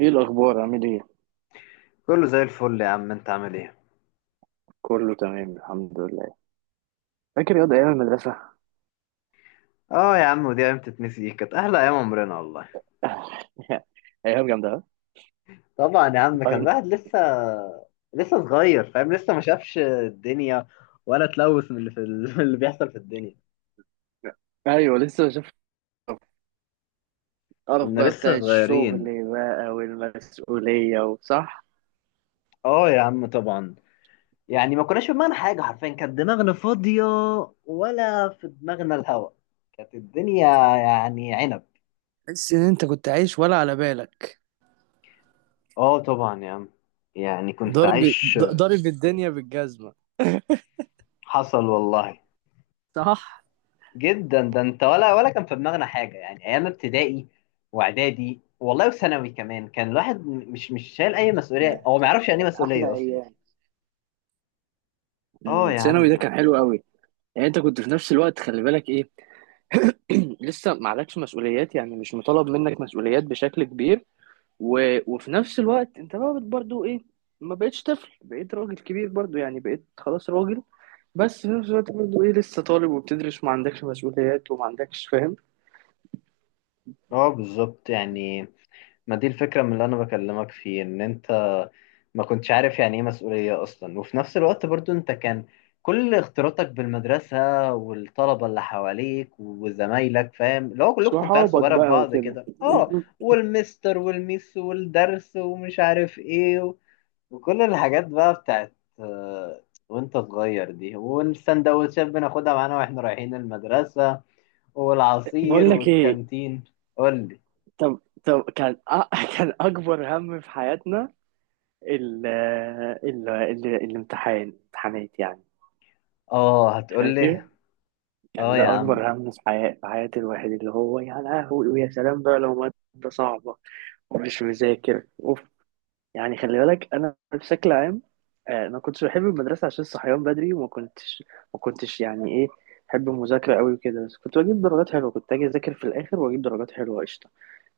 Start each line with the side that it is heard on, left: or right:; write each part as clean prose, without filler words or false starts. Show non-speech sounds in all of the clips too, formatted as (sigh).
right: ايه الاخبار؟ عامل ايه؟
left: كله زي الفل يا عم، انت عامل ايه؟
right: كله تمام، الحمد لله. فاكر ياض ايام المدرسه؟
left: اه يا عم، ودي ايام تتنسي؟ دي كانت احلى ايام عمرنا والله.
right: (laughs) ايام جامده، ها؟
left: طبعا يا عم، كان
right: أي...
left: الواحد لسه صغير، فاهم؟ لسه ما شافش الدنيا ولا اتلوث من اللي في (laughs) من اللي بيحصل في الدنيا.
right: ايوه، لسه شفت القرف
left: كنا
right: بقى بتاع
left: لسه
right: الشغل
left: صغيرين.
right: بقى والمسؤوليه، وصح.
left: اه يا عم طبعا. يعني ما كناش في دماغنا حاجه، حرفيا كانت دماغنا فاضيه، ولا في دماغنا الهوا، كانت الدنيا يعني عنب.
right: تحس ان انت كنت عايش ولا على بالك؟
left: اه طبعا يا عم، يعني كنت
right: ضارب
left: عايش.
right: ضارب الدنيا بالجزمه.
left: حصل والله.
right: صح.
left: جدا، ده انت ولا كان في دماغنا حاجه. يعني ايام ابتدائي واعدادي والله وثانوي كمان، كان الواحد مش شايل اي مسؤوليه،
right: ما
left: هو ما
right: كان
left: يعرفش يعني ايه
right: كان احلى
left: مسؤوليه اصلا.
right: ايام.
left: اه يا
right: ثانوي ده
left: عم.
right: كان حلو قوي. يعني انت كنت في نفس الوقت، خلي بالك ايه. (clears throat) لسه ما عليكش مسؤوليات، يعني مش مطالب منك مسؤوليات بشكل كبير. و... وفي نفس الوقت انت بقى برضو ايه. ما بقتش طفل، بقيت راجل كبير برضو، يعني بقيت خلاص راجل. بس في نفس الوقت برضو ايه، لسه طالب وبتدرس وما عندكش مسؤوليات وما عندكش فاهم.
left: اه بالظبط يعني. ما دي الفكره من اللي انا بكلمك فيه، ان انت ما كنتش عارف يعني ايه مسؤوليه اصلا، وفي نفس الوقت برضو انت كان كل اختلاطك بالمدرسه والطلبه اللي حواليك وزمايلك، فاهم؟ اللي هو كلكم كنتوا عيال
right: صحابك
left: صغيره في
right: بقى
left: بعض
right: وكده.
left: كده، اه. والمستر والميس والدرس ومش عارف ايه، وكل الحاجات بقى بتاعت آه، وانت صغير دي، والسندوتشات بناخدها معانا واحنا رايحين المدرسة
right: (laughs)
left: والعصير
right: بقول لك ايه؟
left: والكانتين. قول لي.
right: طب كان (laughs) كان اكبر هم في حياتنا. ال ال ال امتحانات، يعني.
left: اه هتقول لي.
right: فاكر. كان
left: اه يا
right: ده
left: عم.
right: اكبر هم في حياة الواحد، اللي هو يا لهوي ويا سلام بقى لو مادة صعبة ومش مذاكر اوف. يعني خلي بالك، انا بشكل عام، انا ما كنتش بحب المدرسه عشان الصحيان بدري وما كنتش، ما كنتش يعني ايه بحب المذاكره قوي وكده. بس كنت بجيب درجات حلوه، كنت اجي اذاكر في الاخر واجيب درجات حلوه، قشطه.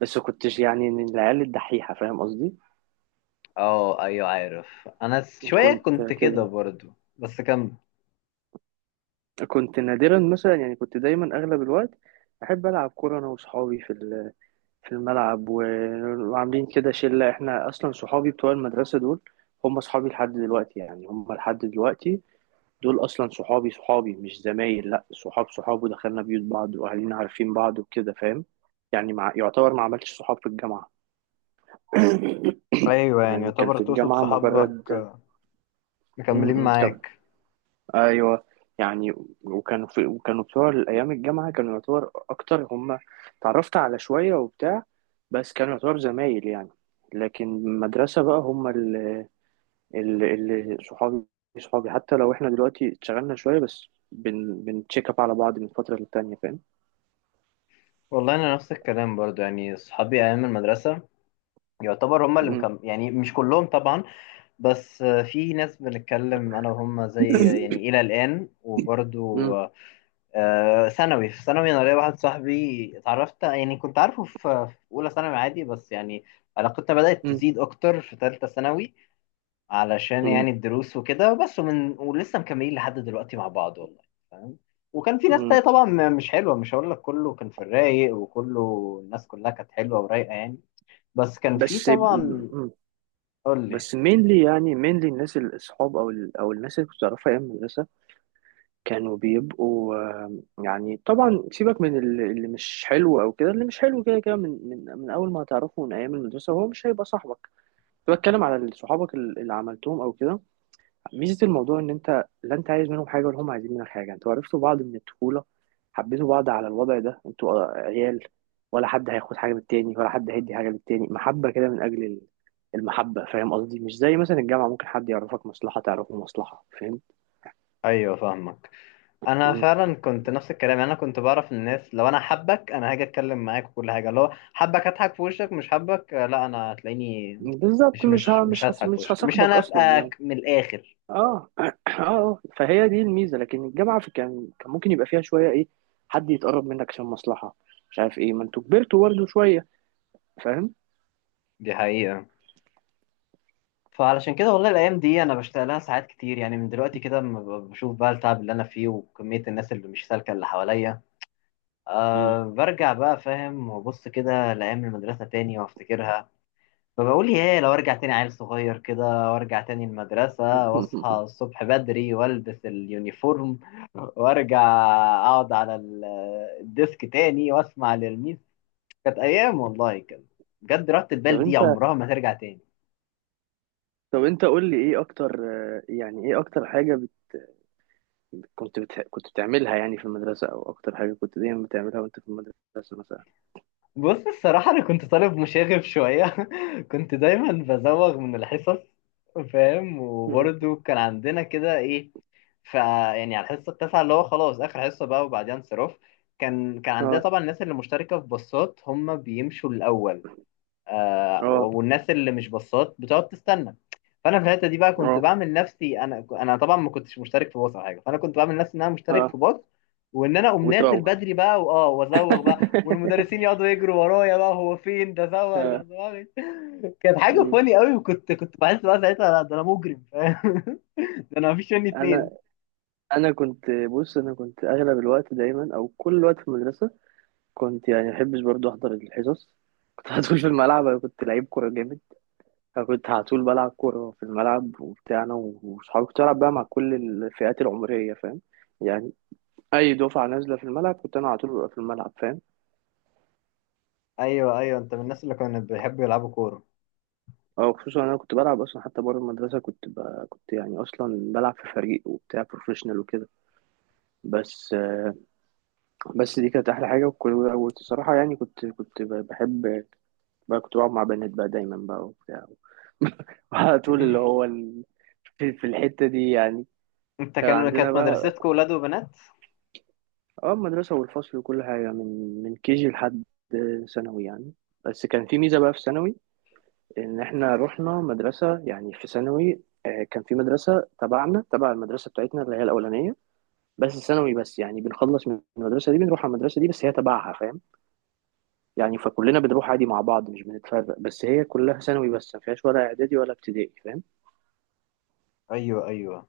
right: بس ما كنتش يعني من العيال الدحيحه، فاهم قصدي.
left: اه ايوه عارف، انا شوية
right: كنت
left: كنت كده
right: كده،
left: برضو. بس كم.
right: كنت نادرا مثلا، يعني كنت دايما اغلب الوقت احب العب كوره انا وصحابي في الملعب، وعاملين كده شله. احنا اصلا صحابي بتوع المدرسه دول هم صحابي لحد دلوقتي، يعني هم لحد دلوقتي. دول اصلا صحابي صحابي مش زمايل، لا صحاب صحاب، ودخلنا بيوت بعض واهالينا عارفين بعض وكده، فاهم. يعني يعتبر ما عملتش صحاب في الجامعة. (coughs)
left: ايوه يعني،
right: يعني كان
left: يعتبر
right: في
left: تقصد
right: الجامعة
left: صحابك
right: مجرد
left: آه، مكملين
right: م- م- كم
left: معاك.
right: ايوه، يعني. وكانوا بتوع الايام، الجامعة كانوا يعتبر اكتر هم. تعرفت على شوية وبتاع، بس كانوا يعتبر زمايل يعني. لكن المدرسة بقى هم اللي صحابي، صحابي حتى لو احنا دلوقتي اتشغلنا شوية، بس بنتشيك اب على بعض من فترة للتانية، فاهم.
left: والله انا نفس الكلام برضو، يعني صحابي ايام المدرسة يعتبر هم اللي
right: مم.
left: مكمل، يعني مش كلهم طبعا، بس آه، في ناس بنتكلم انا وهم زي يعني الى الان. وبرضو
right: مم.
left: آه، ثانوي، في ثانوي انا ليا واحد صاحبي اتعرفت، يعني كنت عارفه في في اولى ثانوي عادي، بس يعني علاقتنا بدات
right: مم.
left: تزيد اكتر في ثالثه ثانوي علشان
right: مم.
left: يعني الدروس وكده، بس ومن ولسه مكملين لحد دلوقتي مع بعض والله. فاهم. وكان في ناس
right: مم.
left: تانية طبعا مش حلوه، مش هقول لك كله كان في الرايق وكله الناس كلها كانت حلوه ورايقه يعني، بس كان في
right: بس.
left: طبعا.
right: مم.
left: قول لي.
right: بس مينلي، يعني مينلي الناس الاصحاب، او او الناس اللي كنت اعرفها ايام المدرسه كانوا بيبقوا، يعني طبعا سيبك من اللي مش حلو او كده، اللي مش حلو كده كده من اول ما هتعرفه من ايام المدرسه هو مش هيبقى صاحبك. كنت بتكلم على صحابك اللي عملتهم او كده، ميزه الموضوع ان انت لا انت عايز منهم حاجه ولا هم عايزين منك حاجه، انتوا عرفتوا بعض من الطفوله، حبيتوا بعض على الوضع ده، انتوا عيال، ولا حد هياخد حاجه من التاني ولا حد هيدي حاجه للتاني، محبه كده من اجل المحبه، فاهم قصدي، مش زي مثلا الجامعه، ممكن حد يعرفك مصلحه، تعرفه مصلحه، فاهم.
left: ايوه فاهمك. انا
right: مم.
left: فعلا كنت نفس الكلام، يعني انا كنت بعرف الناس، لو انا حبك انا هاجي اتكلم معاك وكل حاجه، لو حبك هضحك في وشك، مش حبك آه، لا انا هتلاقيني
right: بالظبط،
left: مش
right: مش
left: مش
right: ه...
left: مش
right: مش هس...
left: هضحك في
right: مش
left: وشك، مش
right: هصاحبك اصلا يعني.
left: هنافقك من الاخر.
right: (clears throat) فهي دي الميزه، لكن الجامعه في كان كان ممكن يبقى فيها شويه ايه، حد يتقرب منك عشان مصلحه، مش عارف ايه، ما انتوا كبرتوا برضه شويه، فاهم.
left: دي حقيقه. فعلشان كده والله، الايام دي انا بشتغل لها ساعات كتير يعني، من دلوقتي كده لما بشوف بقى التعب اللي انا فيه وكميه الناس اللي مش سالكه اللي حواليا،
right: مم.
left: أه برجع بقى، فاهم، وابص كده لايام المدرسه تاني وافتكرها. فبقول ايه، لو ارجع تاني عيل صغير كده وارجع تاني المدرسة، واصحى
right: (laughs)
left: الصبح بدري والبس اليونيفورم، وارجع اقعد على الديسك تاني واسمع للميس. كانت ايام والله كده، بجد راحة
right: طب
left: البال دي
right: انت،
left: عمرها ما ترجع تاني.
right: قول لي ايه اكتر، يعني ايه اكتر حاجة كنت بتعملها يعني في المدرسة، او اكتر حاجة كنت دايما بتعملها وانت في المدرسة مثلا؟
left: بص الصراحة أنا كنت طالب مشاغب شوية. (laughs) كنت دايما بزوغ من الحصص، فاهم؟
right: مم.
left: وبرضه كان عندنا كده إيه، فيعني على الحصه التاسعه اللي هو خلاص اخر حصه بقى وبعدين انصراف، كان كان عندنا
right: اه.
left: طبعا الناس اللي مشتركه في باصات هم بيمشوا الاول، آه،
right: اه.
left: والناس اللي مش باصات بتقعد تستنى. فانا في الحته دي بقى كنت
right: اه.
left: بعمل نفسي، انا انا طبعا ما كنتش مشترك في باص او حاجه، فانا كنت بعمل نفسي ان انا مشترك
right: اه.
left: في باص، وان انا اقوم نازل
right: وتروح.
left: بدري بقى واه وازوغ بقى،
right: (laughs)
left: والمدرسين يقعدوا يجروا ورايا بقى، هو فين ده، زوغ ده
right: اه.
left: زوغ. كانت حاجه
right: مم.
left: فاني قوي، وكنت كنت بحس بقى ساعتها، لا ده انا مجرم فاهم. (laughs) ده انا مفيش مني اتنين.
right: انا انا كنت بص، انا كنت اغلب الوقت دايما او كل الوقت في المدرسة. كنت يعني ما بحبش برضه احضر الحصص، كنت (laughs) على طول في الملعب، انا كنت لعيب كورة. أنا كنت على طول بلعب كورة في الملعب وبتاع، أنا وصحابي كنت بلعب بقى مع كل الفئات العمرية، فاهم يعني، أي دفعة نازلة في الملعب كنت أنا على طول ببقى في الملعب، فاهم.
left: ايوه ايوه، انت من الناس اللي كانوا بيحبوا يلعبوا كوره.
right: أو خصوصا أنا كنت بلعب أصلا حتى بره المدرسة، كنت يعني أصلا بلعب في فريق وبتاع بروفيشنال وكده. بس بس دي كانت أحلى حاجة، والصراحة يعني كنت بحب بقى، كنت بقعد مع بنات بقى دايما بقى وبتاع. (laughs) على طول، اللي
left: (laughs)
right: هو في الحتة دي يعني.
left: انت
right: كان
left: كان،
right: عندنا
left: كانت
right: بقى،
left: مدرستكم ولاد وبنات؟
right: اه المدرسة والفصل وكل حاجة من جي لحد ثانوي يعني. بس كان في ميزة بقى في ثانوي، إن إحنا رحنا مدرسة يعني في ثانوي، كان في مدرسة تبعنا، تبع المدرسة بتاعتنا اللي هي الأولانية. بس ثانوي بس، يعني بنخلص من المدرسة دي بنروح على المدرسة دي، بس هي تبعها، فاهم يعني، فكلنا بنروح عادي مع بعض مش بنتفرق، بس هي كلها ثانوي بس، ما فيهاش ولا إعدادي ولا ابتدائي، فاهم.
left: ايوه ايوه.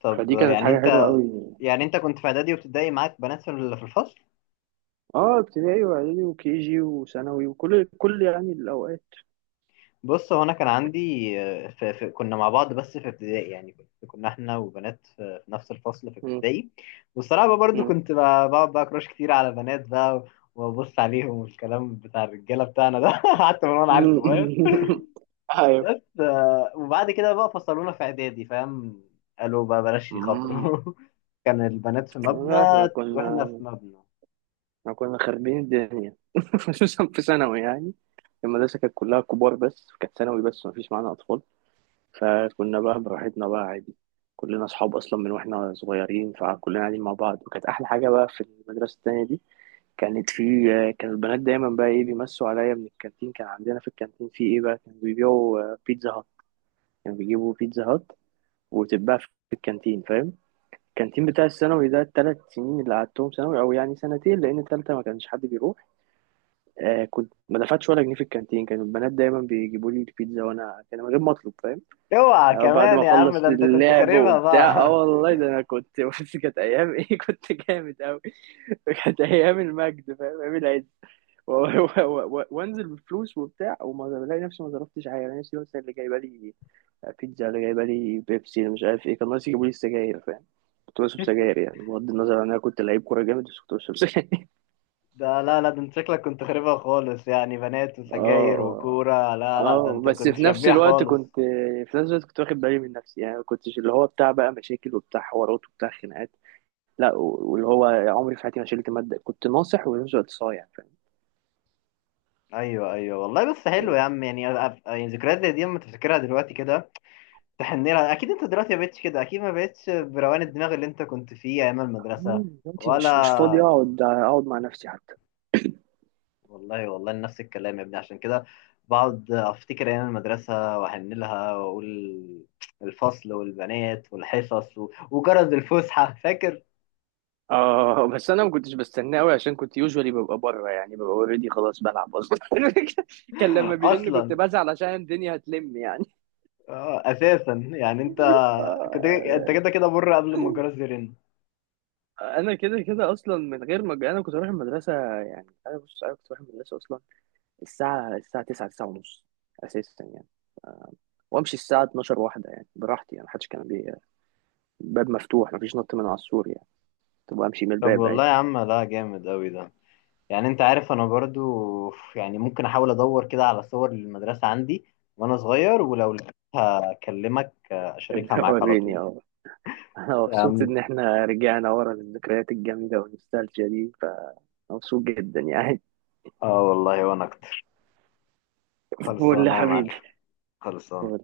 left: طب
right: فدي كانت
left: يعني
right: حاجة حلوة
left: انت،
right: أوي.
left: يعني انت كنت في اعدادي وابتدائي معاك بنات في في الفصل؟
right: اه ابتدائي وإعدادي وكيجي وثانوي وكل، يعني الأوقات.
left: بص، هو انا كان عندي آه، في في كنا مع بعض بس في ابتدائي، يعني كنا احنا وبنات في في نفس الفصل في
right: مم.
left: ابتدائي. والصراحه بقى برضو
right: مم.
left: بقعد بقى كراش كتير على بنات بقى، وابص عليهم، والكلام بتاع الرجاله بتاعنا ده. (laughs) حتى من وانا عيل صغير.
right: (laughs) ايوه.
left: بس آه، وبعد كده بقى فصلونا في اعدادي، فاهم؟ قالوا بقى بلاش
right: مم.
left: يخاطروا. (laughs) كان البنات في مبنى
right: احنا
left: واحنا
right: كنا
left: في مبنى.
right: احنا كنا خاربين الدنيا، (laughs) خصوصا في ثانوي يعني. المدرسة كانت كلها كبار، بس كانت ثانوي بس، ما فيش معانا أطفال. فكنا بقى براحتنا بقى عادي، كلنا أصحاب أصلا من وإحنا صغيرين، فكلنا قاعدين مع بعض، وكانت أحلى حاجة بقى في المدرسة التانية دي. كانت في كان البنات دايما بقى إيه بيمسوا عليا من الكانتين، كان عندنا في الكانتين في إيه بقى، كانوا بيبيعوا بيتزا هات. كانوا بيجيبوا بيتزا هات وتتباع في الكانتين، فاهم. كان التيم بتاع الثانوي ده، الثلاث سنين اللي قعدتهم ثانوي، او يعني سنتين، لان ثالثه ما كانش حد بيروح. كنت ما دفعتش ولا جنيه في الكانتين، كانوا البنات دايما بيجيبوا لي البيتزا، وانا كان من غير ما اطلب، فاهم.
left: اوعى
right: بعد ما
left: كمان يا عم،
right: اخلص
left: ده انت كنت
right: اللعب
left: خاربها
right: وبتاع،
left: بقى. (laughs)
right: والله ده انا كنت (laughs) بس كانت ايام ايه، (laughs) كنت جامد قوي. كانت ايام المجد، فاهم، ايام العز. وانزل بفلوس وبتاع، وما بلاقي نفسي ما صرفتش حاجه، انا نفسي مثلا، اللي جايبه لي بيتزا، اللي جايبه لي بيبسي، اللي مش عارف ايه، كان ناقص يجيبوا لي السجاير، فاهم. كنت بشرب سجاير يعني، بغض النظر عن انا كنت لعيب كوره جامد، بس كنت بشرب سجاير.
left: ده لا لا، ده انت شكلك كنت خاربها خالص، يعني بنات
right: (laughs)
left: وسجاير
right: اه،
left: وكورة، لا لا ده
right: اه،
left: انت
right: بس
left: كنت
right: في نفس
left: شبيح
right: الوقت
left: خالص.
right: كنت، في نفس الوقت كنت واخد بالي من نفسي، يعني ما كنتش اللي هو بتاع بقى مشاكل وبتاع حوارات وبتاع خناقات، لا، واللي هو عمري في حياتي ما شلت ماده، كنت ناصح وفي نفس الوقت صايع، فاهم
left: ايوه ايوه والله، بس حلو
right: يعني.
left: يا عم، يعني يعني ذكريات زي دي اما تفتكرها دلوقتي كده تحن لها اكيد. انت دلوقتي ما بقتش كده اكيد، ما بقتش بروقان الدماغ اللي انت كنت فيه ايام المدرسة.
right: دلوقتي مش فاضي
left: ولا
right: اقعد، مع نفسي حتى.
left: والله، والله نفس الكلام يا ابني، عشان كده بقعد افتكر ايام المدرسه واحن لها، واقول الفصل والبنات والحصص وجرس الفسحه. (laughs) فاكر؟
right: اه بس انا ما كنتش بستناه قوي، عشان كنت يوجوالي ببقى بره، يعني ببقى اوريدي خلاص بلعب اصلا. (laughs) كان لما بيرن كنت
left: اصلا
right: بزعل عشان الدنيا هتلم يعني.
left: آه، اساسا يعني انت،
right: (laughs)
left: كنت
right: آه،
left: انت كده كده بره قبل ما الجرس يرن.
right: انا كده كده اصلا، من غير ما انا كنت اروح المدرسه. يعني انا، بص انا كنت اروح المدرسه اصلا الساعه 9 ونص اساسا يعني، وامشي الساعه 12 واحده، يعني براحتي، يعني محدش كان بي، الباب مفتوح، مفيش نط من على السور يعني، كنت بمشي من
left: طب
right: الباب
left: والله يا
right: عادي.
left: عم، لا جامد قوي ده. يعني انت عارف انا برضو يعني ممكن احاول ادور كده على صور للمدرسه عندي وانا صغير، ولو لقيتها اكلمك آه، اشاركها
right: (laughs)
left: معاك على
right: وريني.
left: طول.
right: (laughs) انا
left: يا
right: مبسوط
left: عم،
right: ان احنا رجعنا ورا للذكريات الجميله والنوستالجيا دي، فمبسوط جدا يعني.
left: اه والله وانا اكتر.
right: (laughs) قول لي يا
left: خلصانة يا معلم،
right: حبيبي.
left: خلصانة.